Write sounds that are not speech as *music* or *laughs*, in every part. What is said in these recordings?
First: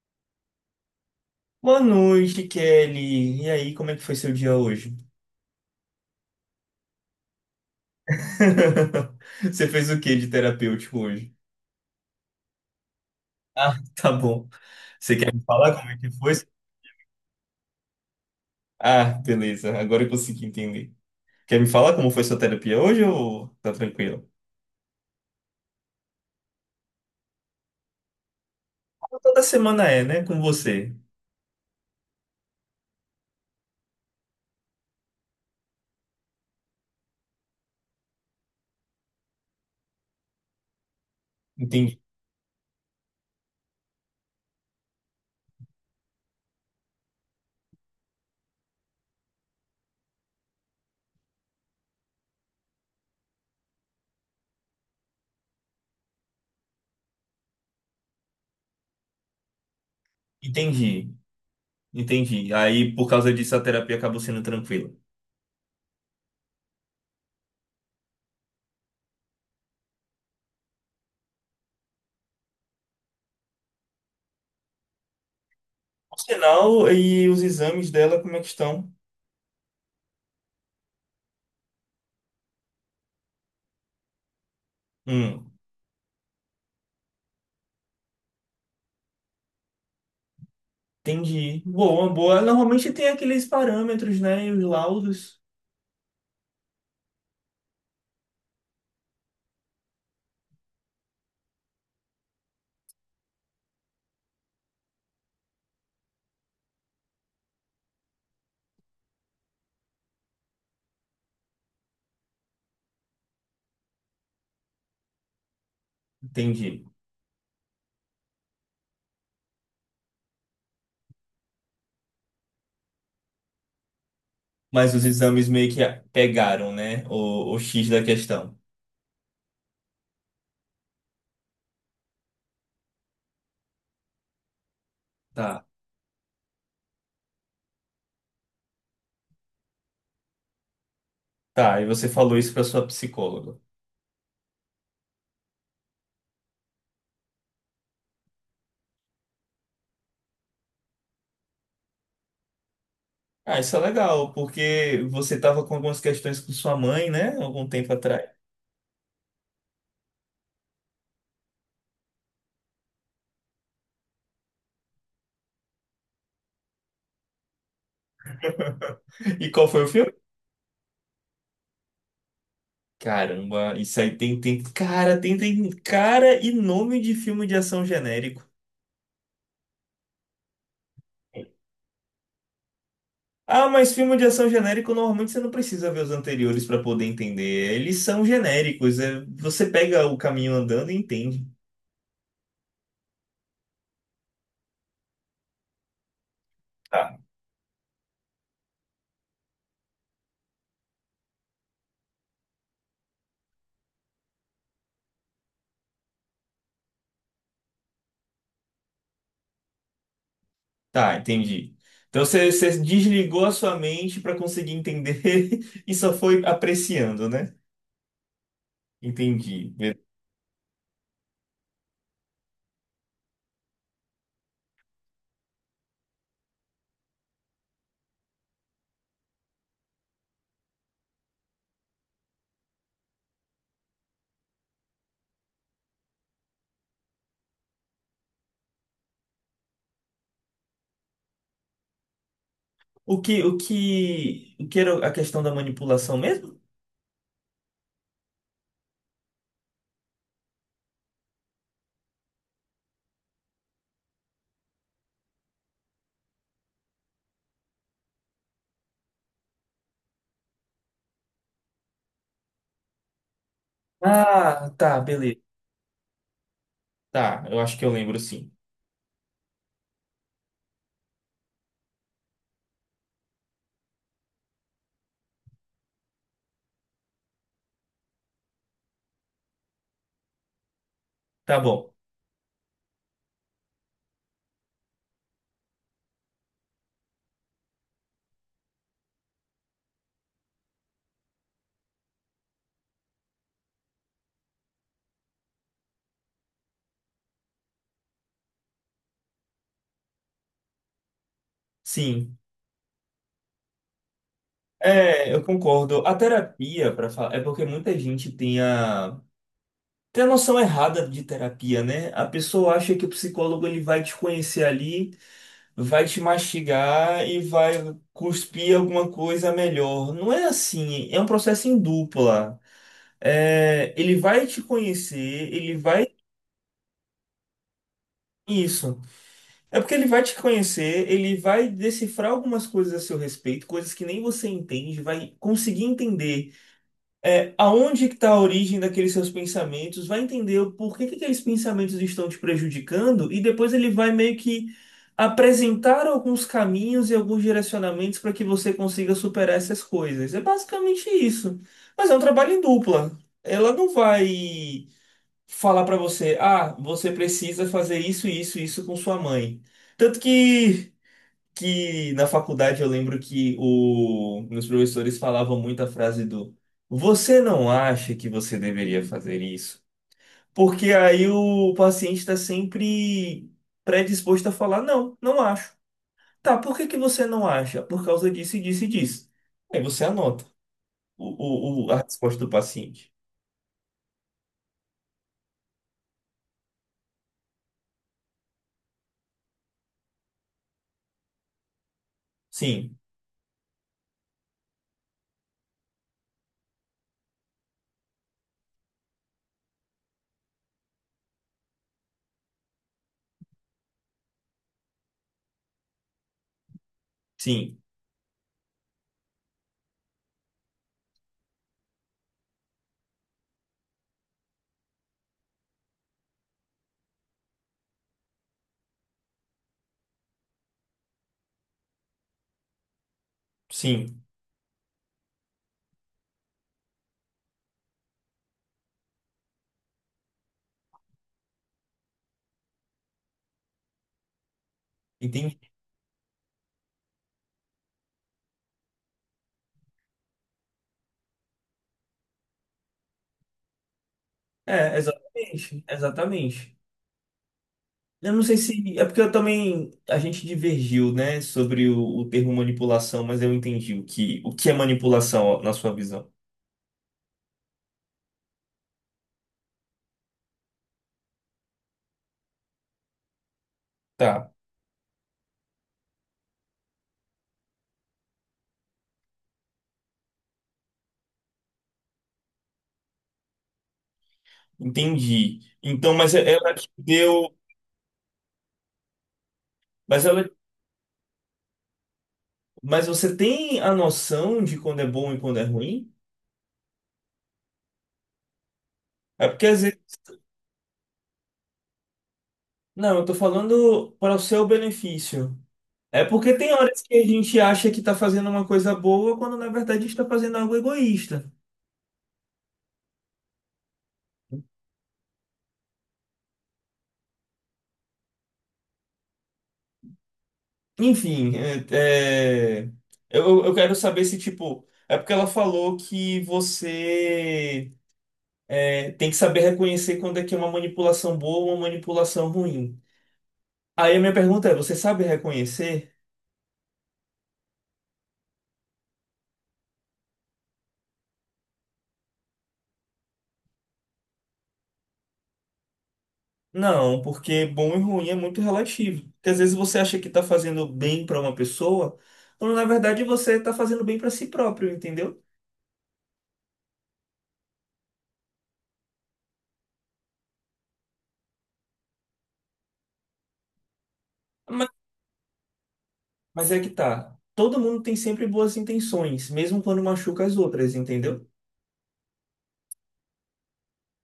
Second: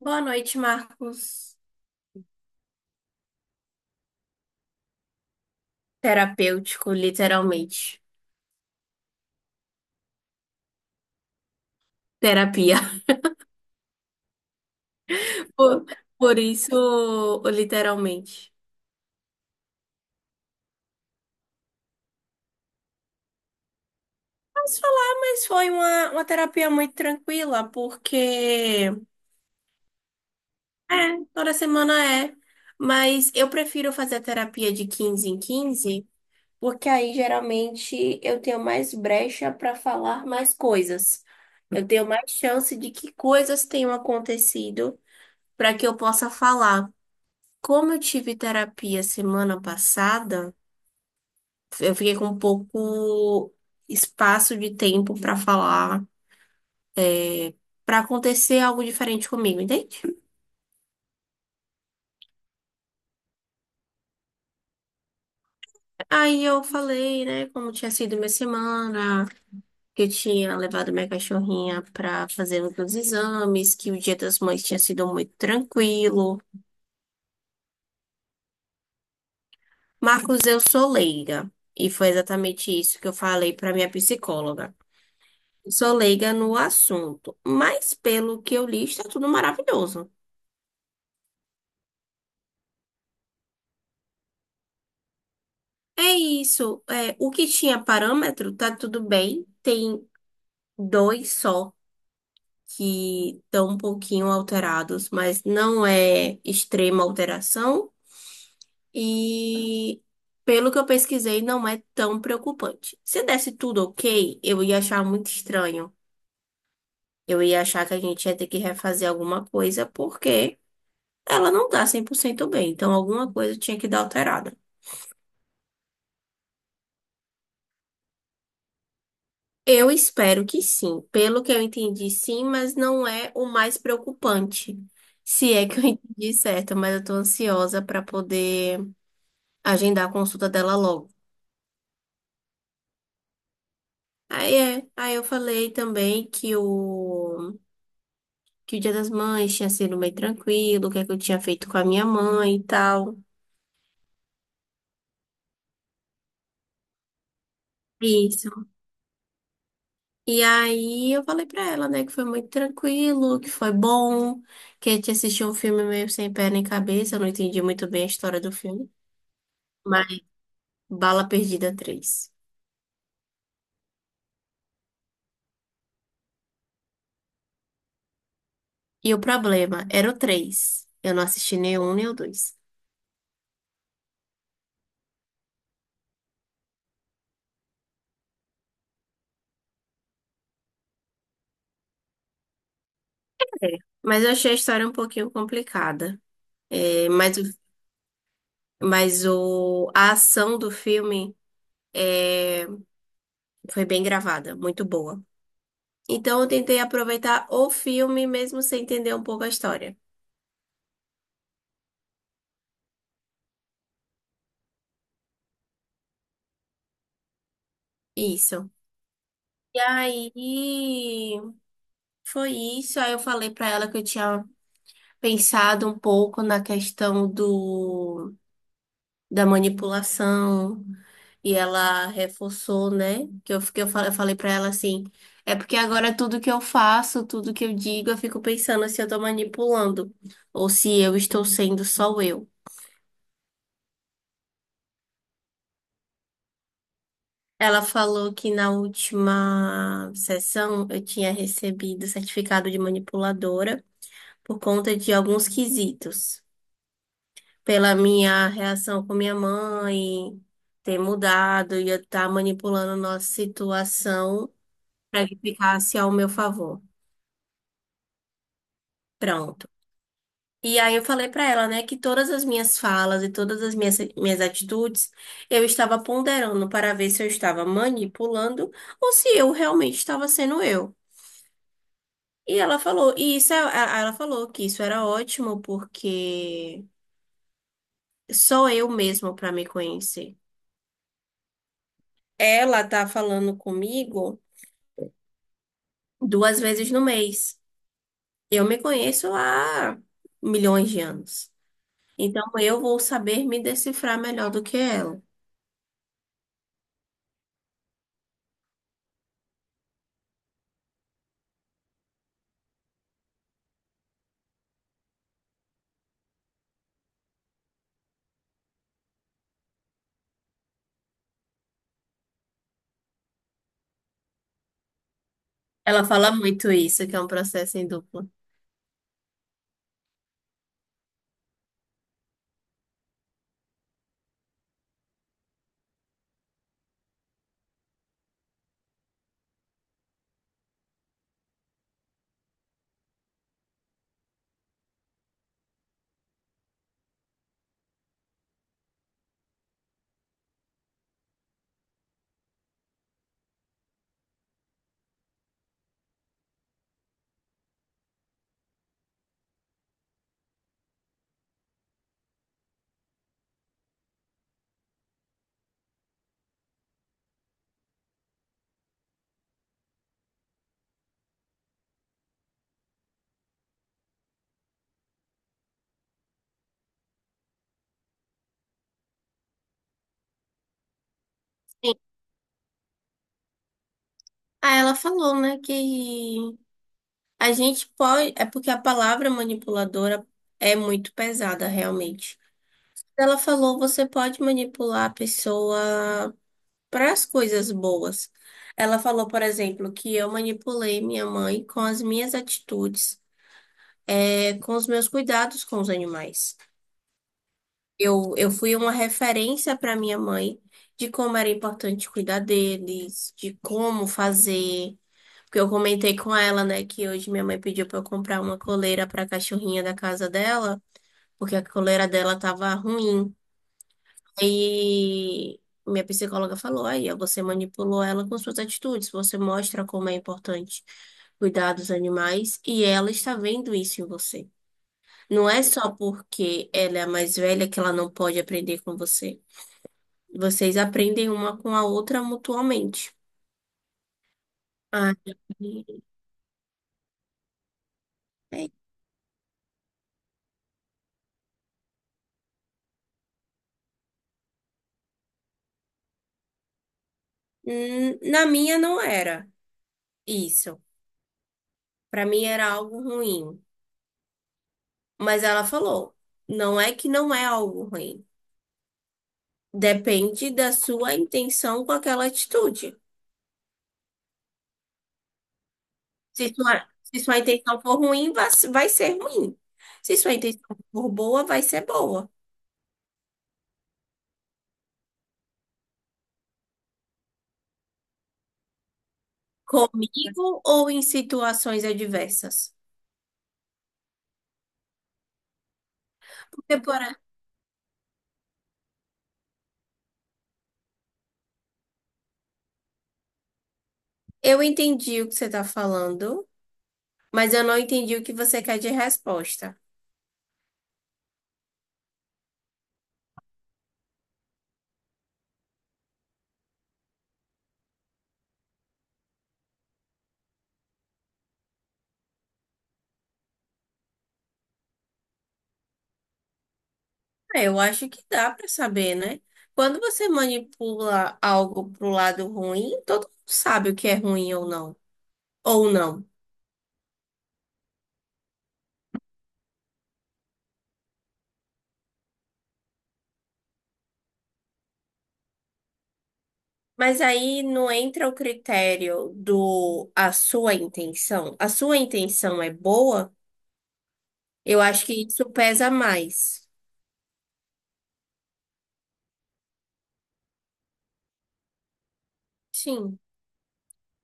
Boa noite, Marcos. Boa noite, Kelly. E aí, como é que foi seu dia hoje? Terapêutico, literalmente. *laughs* Você fez o que de terapêutico hoje? Terapia. Ah, *laughs* tá bom. Você quer me *laughs* falar Por, como é que foi? por isso, literalmente. Ah, beleza. Agora eu consegui entender. Quer me falar como foi sua terapia hoje ou tá tranquilo? Posso falar, mas foi uma terapia muito tranquila, porque Toda semana é, né? Com você. é, toda semana é. Mas eu prefiro fazer a terapia de 15 em 15, porque aí geralmente eu tenho mais brecha para falar mais coisas. Eu Entendi. tenho mais chance de que coisas tenham acontecido para que eu possa falar. Como eu tive terapia semana passada, eu fiquei com pouco espaço de tempo pra falar, pra acontecer algo diferente comigo, entende? Entendi. Entendi. Aí, por causa disso, a terapia acabou sendo tranquila. Aí eu falei, né, como tinha sido minha semana, que eu tinha levado minha cachorrinha pra fazer os meus exames, que o Dia das Mães tinha sido muito Por tranquilo. sinal, e os exames dela, como é que estão? Marcos, eu sou leiga, e foi exatamente isso que eu falei pra minha psicóloga. Hum. Sou leiga no assunto, mas pelo que eu li, está tudo maravilhoso. Entendi. Boa, boa. Normalmente tem aqueles parâmetros, né? E os laudos. É isso. É, o que tinha parâmetro tá tudo bem. Tem dois só que estão um pouquinho alterados, mas não é extrema alteração. E pelo que eu pesquisei, não é tão preocupante. Se desse tudo ok, eu ia achar muito estranho. Entendi. Eu ia achar que a gente ia ter que refazer alguma coisa, porque ela não tá 100% bem. Então, alguma coisa tinha que dar alterada. Mas os exames meio que pegaram, né? O X da questão. Eu espero que sim. Pelo que eu entendi, sim, mas não é o mais preocupante. Se Tá. é que eu *laughs* entendi certo, mas eu tô ansiosa para poder agendar a consulta dela logo. Tá, e você falou isso pra sua psicóloga. Aí eu falei também que o Dia das Mães tinha sido meio tranquilo, o que é que eu tinha feito com a minha mãe e tal. Ah, isso é legal, porque você tava com algumas questões com sua mãe, né? Algum tempo atrás. Isso. E aí eu falei pra ela, né, que foi muito tranquilo, que foi bom, que a gente assistiu um filme meio sem pé nem cabeça, eu não entendi muito bem a história do filme. E qual foi o filme? Bala Perdida três. Caramba, isso aí tem, tem cara e nome de filme de ação genérico. E o problema era o 3. Eu não assisti nem o um nem o dois. Ah, mas filme de ação genérico, normalmente você não precisa ver os anteriores para poder entender. Eles são genéricos. Você pega o caminho andando e entende. É, mas eu achei a história um pouquinho complicada. É, Tá. mas a ação do filme é, foi bem gravada, muito boa. Então eu tentei aproveitar o filme mesmo sem entender um pouco a história. Tá, entendi. Então você desligou a sua mente para conseguir entender *laughs* e só foi apreciando, né? Isso. Entendi. E aí foi isso. Aí eu falei pra ela que eu tinha pensado um pouco na questão do da manipulação. E ela reforçou, né? Eu falei pra ela assim: é porque agora tudo que eu faço, tudo que eu digo, eu fico pensando se eu tô manipulando ou se eu estou sendo só eu. O que era a questão da manipulação mesmo? Ela falou que na última sessão eu tinha recebido certificado de manipuladora por conta de alguns quesitos, pela minha reação com minha mãe ter mudado e eu estar manipulando nossa situação Ah, tá, para que beleza. ficasse ao meu favor. Tá, eu acho que eu lembro sim. Pronto. E aí eu falei pra ela, né, que todas as minhas falas e todas as minhas atitudes eu estava ponderando para ver se eu estava manipulando ou se eu realmente estava sendo eu. Tá bom. E ela falou, ela falou que isso era ótimo porque sou eu mesma para me conhecer. Ela tá falando comigo duas vezes no mês. Eu me conheço há milhões de anos. Sim. Então eu vou saber me decifrar melhor do que ela. É, eu concordo. A terapia, para falar, é porque muita gente tem a Tem a noção errada de terapia, né? A pessoa acha que o psicólogo ele vai te conhecer ali, vai te mastigar e vai cuspir alguma coisa melhor. Não é assim, é um processo em dupla. É, ele vai te conhecer, ele Ela vai. fala muito isso, que é um processo em dupla. Isso. É porque ele vai te conhecer, ele vai decifrar algumas coisas a seu respeito, coisas que nem você entende, vai conseguir entender. É, aonde que está a origem daqueles seus pensamentos, vai entender o porquê que aqueles pensamentos estão te prejudicando e depois ele vai meio que apresentar alguns caminhos e alguns direcionamentos para que você consiga superar essas coisas. É basicamente isso. Mas é um trabalho em dupla. Ela não vai falar para você, ah, você precisa fazer isso, isso, isso com sua mãe. Tanto que na faculdade eu lembro que meus professores falavam muito a frase do Você não acha que você deveria fazer isso? Porque aí o paciente está sempre predisposto a falar, não, não acho. Tá, por que que você não acha? Por causa disso, e disso e disso. Aí você anota o, o, o- Sim. a resposta do paciente. Ah, ela falou, né, que a gente pode. É porque a palavra manipuladora é muito pesada, realmente. Sim, Ela falou, você pode manipular a pessoa para as coisas boas. Ela falou, por exemplo, que eu manipulei minha mãe com as minhas atitudes, é, com os meus cuidados com os animais. sim, Eu fui uma referência para minha mãe de como era importante cuidar deles, de como fazer. Porque eu comentei com ela, né, que hoje minha mãe pediu para eu comprar uma coleira para a cachorrinha da casa dela, porque a coleira dela tava ruim. sim. E minha psicóloga falou: aí, ó, você manipulou ela com suas atitudes, você mostra como é importante cuidar dos animais e ela está vendo isso em você. Não Entendi. é só porque ela é a mais velha que ela não pode aprender com você. Vocês aprendem uma com a outra mutuamente. É, Ah, exatamente, exatamente. Eu não sei é. se. É porque eu também. A gente divergiu, né, sobre o termo manipulação, mas eu entendi o que é manipulação na sua visão. Na minha não era isso. Pra mim era algo ruim. Tá, Mas ela falou, não é que não é algo ruim. Depende da sua intenção com aquela atitude. entendi. Então, mas Se é, ela te sua, se sua deu. intenção for ruim, vai ser ruim. Se Mas sua ela. intenção for boa, vai ser boa. Mas você tem a noção de quando é bom e quando é ruim? É porque às vezes. Comigo ou em situações adversas? Não, eu tô falando para o seu benefício. É porque tem Porque, horas por- que a gente acha que tá fazendo uma coisa boa, quando na verdade está fazendo algo egoísta. eu entendi o que você está falando. Mas eu não entendi o que você quer de resposta. Enfim, eu quero saber se, tipo, é porque ela falou que você é, tem que saber reconhecer quando é que é uma manipulação boa ou uma manipulação ruim. Aí a minha pergunta é, você sabe reconhecer? Ah, eu acho que dá para saber, né? Quando você manipula algo pro lado ruim, todo mundo sabe o que é ruim ou não. Ou não. Não, porque bom e ruim é muito relativo. Porque às vezes você acha que está fazendo bem para uma pessoa, quando na verdade você está fazendo bem para si próprio, entendeu? Mas aí não entra o critério do a sua intenção. A sua intenção é boa? Eu Mas, acho que isso pesa mais. mas é que tá. Todo mundo tem sempre boas intenções, mesmo quando machuca as outras, entendeu? Sim.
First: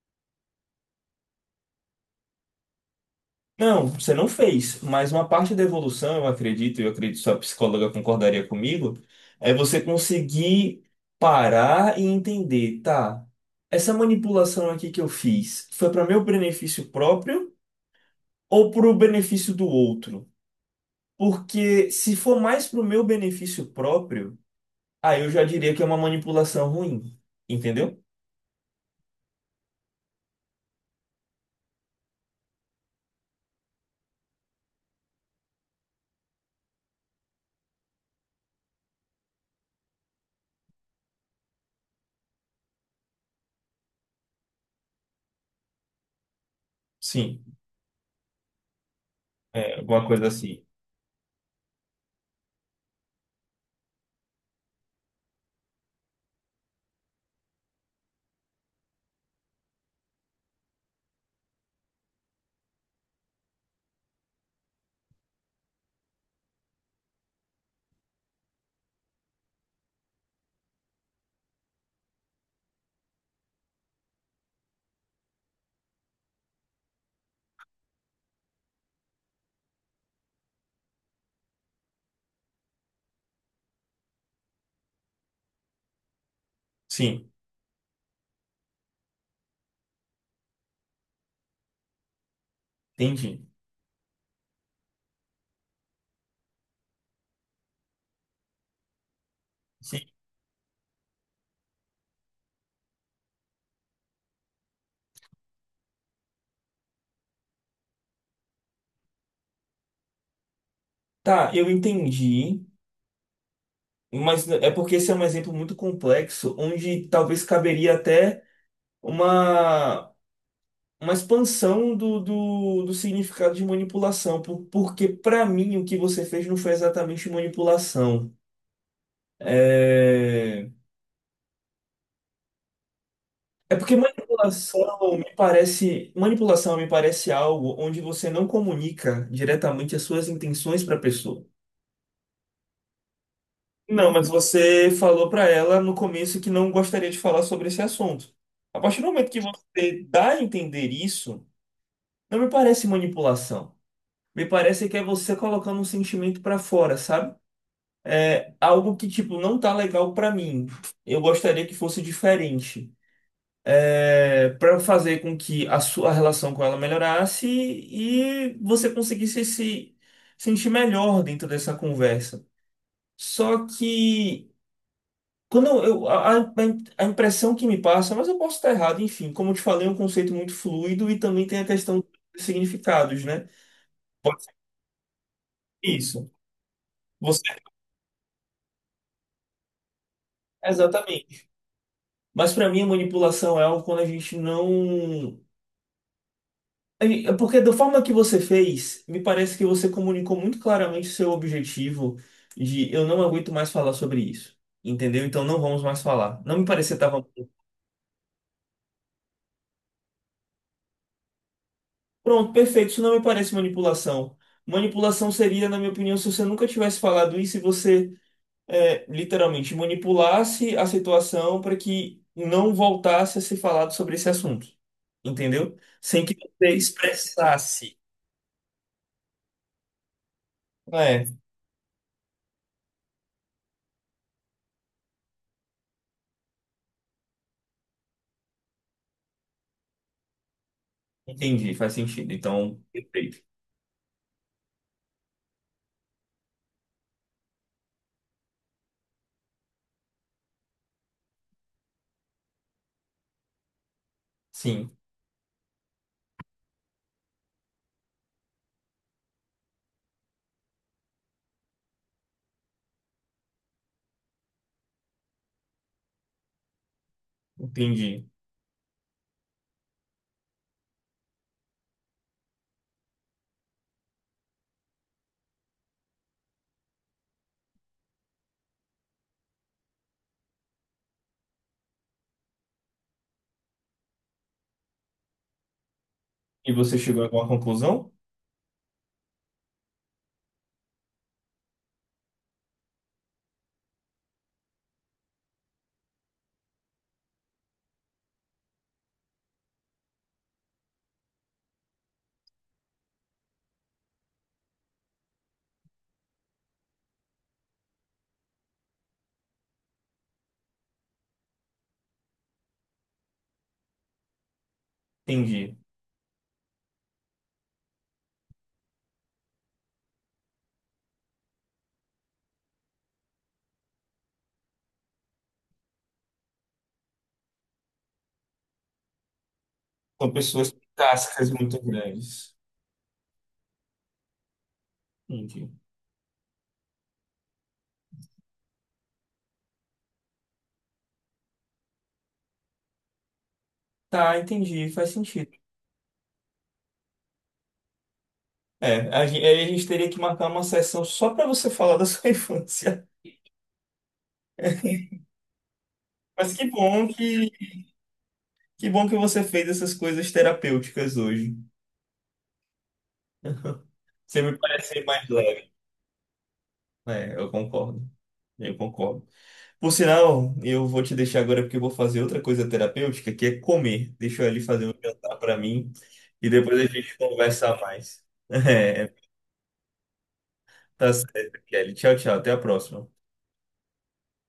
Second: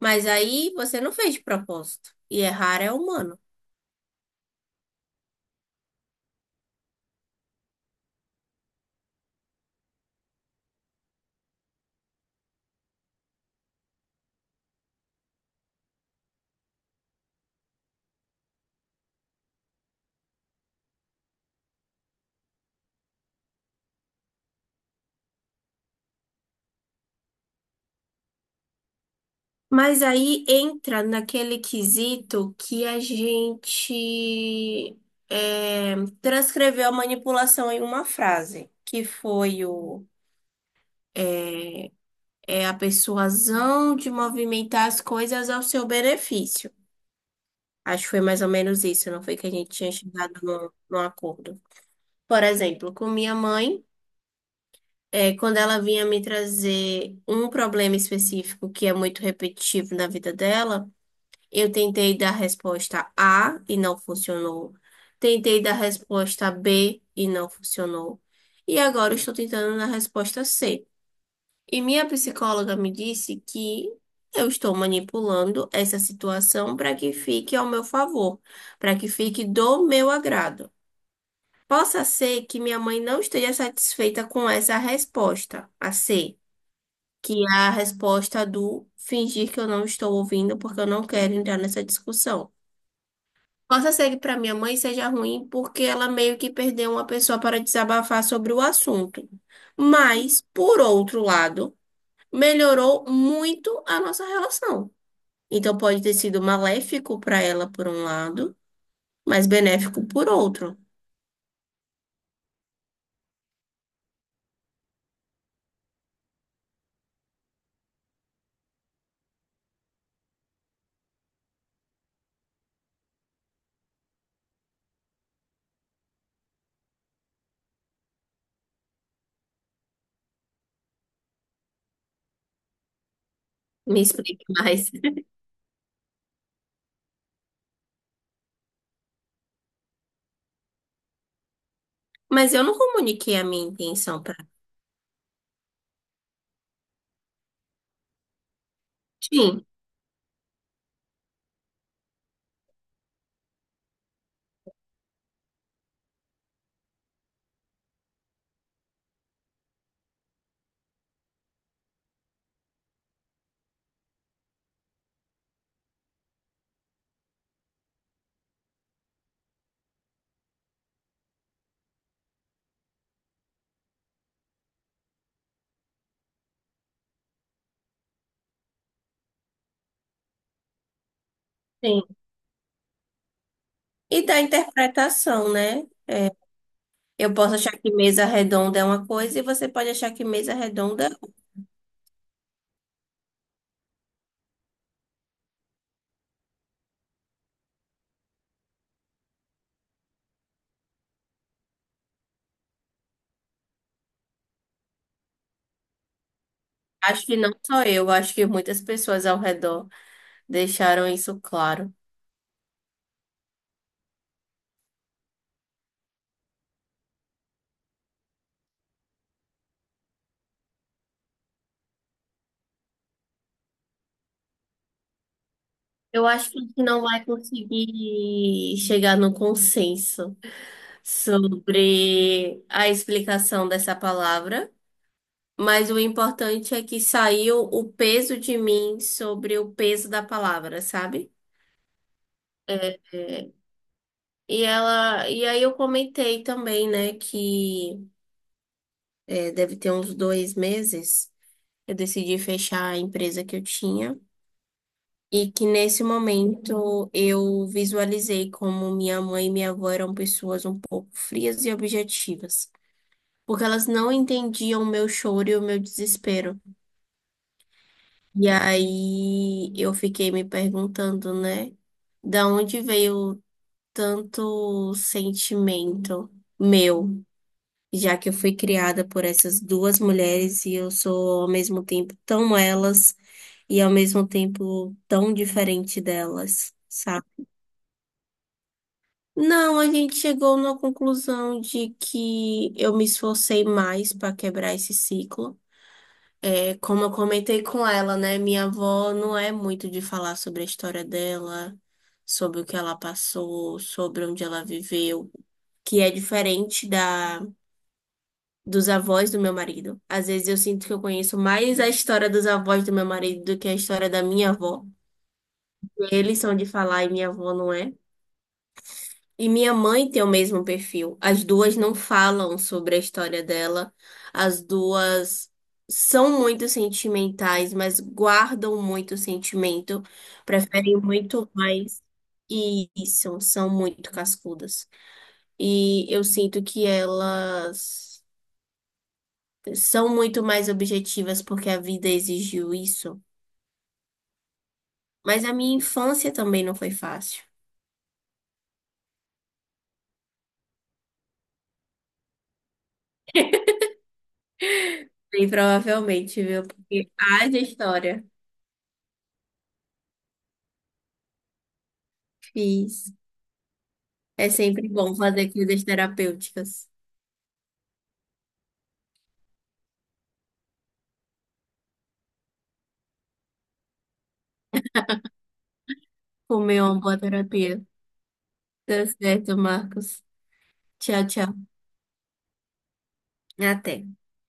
Mas aí você não fez de propósito. E errar é humano. Não, você não fez, mas uma parte da evolução, eu acredito, e eu acredito que sua psicóloga concordaria comigo, é você conseguir parar e entender, tá, essa manipulação aqui que eu fiz foi para meu benefício próprio ou para o benefício do outro? Porque se for mais para o meu benefício próprio, aí eu já diria que é uma manipulação ruim, entendeu? Mas aí entra naquele quesito que a gente é, transcreveu a manipulação em uma frase, que foi eh, é a persuasão de movimentar as coisas ao seu benefício. Sim, Acho que foi mais ou menos isso, não foi que a gente é, tinha alguma coisa chegado assim. num acordo. Por exemplo, com minha mãe, é, quando ela vinha me trazer um problema específico que é muito repetitivo na vida dela. Eu tentei dar resposta A e não funcionou. Tentei dar resposta B e não funcionou. E agora eu estou tentando na resposta C. E minha psicóloga me disse que eu estou manipulando essa situação para que fique ao meu favor, para que fique do meu agrado. Possa ser que minha mãe não esteja satisfeita com essa resposta, a C, Sim, que é a resposta do fingir que eu não estou ouvindo porque eu não quero entrar nessa discussão. entendi. Possa ser que para minha mãe seja ruim, porque ela meio que perdeu uma pessoa para desabafar sobre o assunto. Sim. Mas, por outro lado, melhorou muito a nossa relação. Então, pode ter sido maléfico para ela por um lado, mas benéfico por outro. Tá, eu entendi. Mas é porque esse é um exemplo muito complexo, onde talvez caberia até uma, uma expansão do significado de manipulação, porque para mim o que você fez não foi exatamente manipulação. É, é porque Me explique mais. *laughs* Manipulação me parece algo onde você não comunica diretamente as suas intenções para a pessoa. Mas eu não comuniquei a minha Não, intenção mas para você falou para ela no começo que não gostaria de falar sobre esse assunto. A partir do momento que sim, você dá a entender isso, não me parece manipulação. Me parece que é você colocando um sentimento para fora, sabe? Algo que, tipo, não tá legal para mim. Eu gostaria que fosse diferente. É, para fazer com que a sua relação com ela melhorasse e você conseguisse se sentir melhor dentro dessa conversa. Só que Quando a impressão que me passa, mas eu posso estar errado, enfim, como eu te falei, é um conceito muito fluido e também tem a questão sim. dos significados, né? E da Pode ser interpretação, né? isso. É, eu Você, posso achar que mesa redonda é uma coisa e você pode achar que mesa redonda. exatamente. Mas para mim, a manipulação é algo quando a gente não. É Porque da forma que você fez, me parece que você comunicou muito claramente o seu objetivo de eu não aguento mais falar sobre isso. Entendeu? Então não vamos mais falar. Não me parecia que estava Acho que não só eu, acho que muitas pessoas ao redor deixaram isso claro. Pronto, perfeito. Isso não me parece manipulação. Manipulação seria, na minha opinião, se você nunca tivesse falado isso e você é, literalmente manipulasse a situação para que não voltasse a ser falado sobre esse assunto. Entendeu? Sem Eu que acho que a você gente não vai expressasse. conseguir chegar no consenso É, sobre a explicação dessa palavra. Mas o importante é que saiu o peso de mim sobre o peso da palavra, sabe? entendi, faz sentido. Então, É, perfeito. é, e ela, e aí eu comentei também, né, que é, deve ter uns dois meses, eu decidi fechar a empresa que eu tinha Sim, e que nesse momento eu visualizei como minha mãe e minha avó eram pessoas um pouco frias e objetivas, porque elas não entendiam o meu choro e o meu desespero. entendi. E aí eu fiquei me perguntando, né? Da onde veio tanto sentimento meu, já que eu fui criada por essas duas mulheres e eu sou ao mesmo tempo tão elas e ao mesmo tempo tão diferente E delas, você chegou a sabe? alguma conclusão? Não, a gente chegou na conclusão de que eu me esforcei mais para quebrar esse ciclo. É, como eu comentei com ela, né? Minha avó não é muito de falar sobre a história dela, sobre o que ela passou, sobre onde ela viveu, que é diferente da dos avós do meu marido. Às vezes eu sinto que eu conheço mais a história dos avós do meu marido do que a história da minha avó. Entendi. Eles são de falar e minha avó não é. E minha mãe tem o mesmo perfil. As duas não falam sobre a história dela. As duas são muito sentimentais, mas guardam muito sentimento. São pessoas com Preferem muito cascas muito mais. grandes. E isso, são muito cascudas. Entendi. E eu sinto que elas são muito mais objetivas porque a vida exigiu isso. Tá, entendi, faz Mas sentido. a minha infância também não foi fácil. É, a gente, aí a gente teria que marcar uma sessão só para você falar da sua *laughs* infância. *laughs* Bem, provavelmente, Mas viu? que bom Porque haja história. que bom que você fez essas coisas terapêuticas hoje. Fiz. *laughs* Você É me sempre parece bom mais fazer leve. coisas terapêuticas. É, eu concordo. Eu concordo. Por sinal, eu vou te deixar agora porque eu vou fazer outra coisa terapêutica, que é comer. Deixa eu ali fazer um jantar para mim e depois Comer a uma boa gente conversa terapia. mais. *laughs* Tá É, certo, Marcos. tá Tchau, tchau. certo, Kelly. Tchau, tchau. Até a próxima. Até.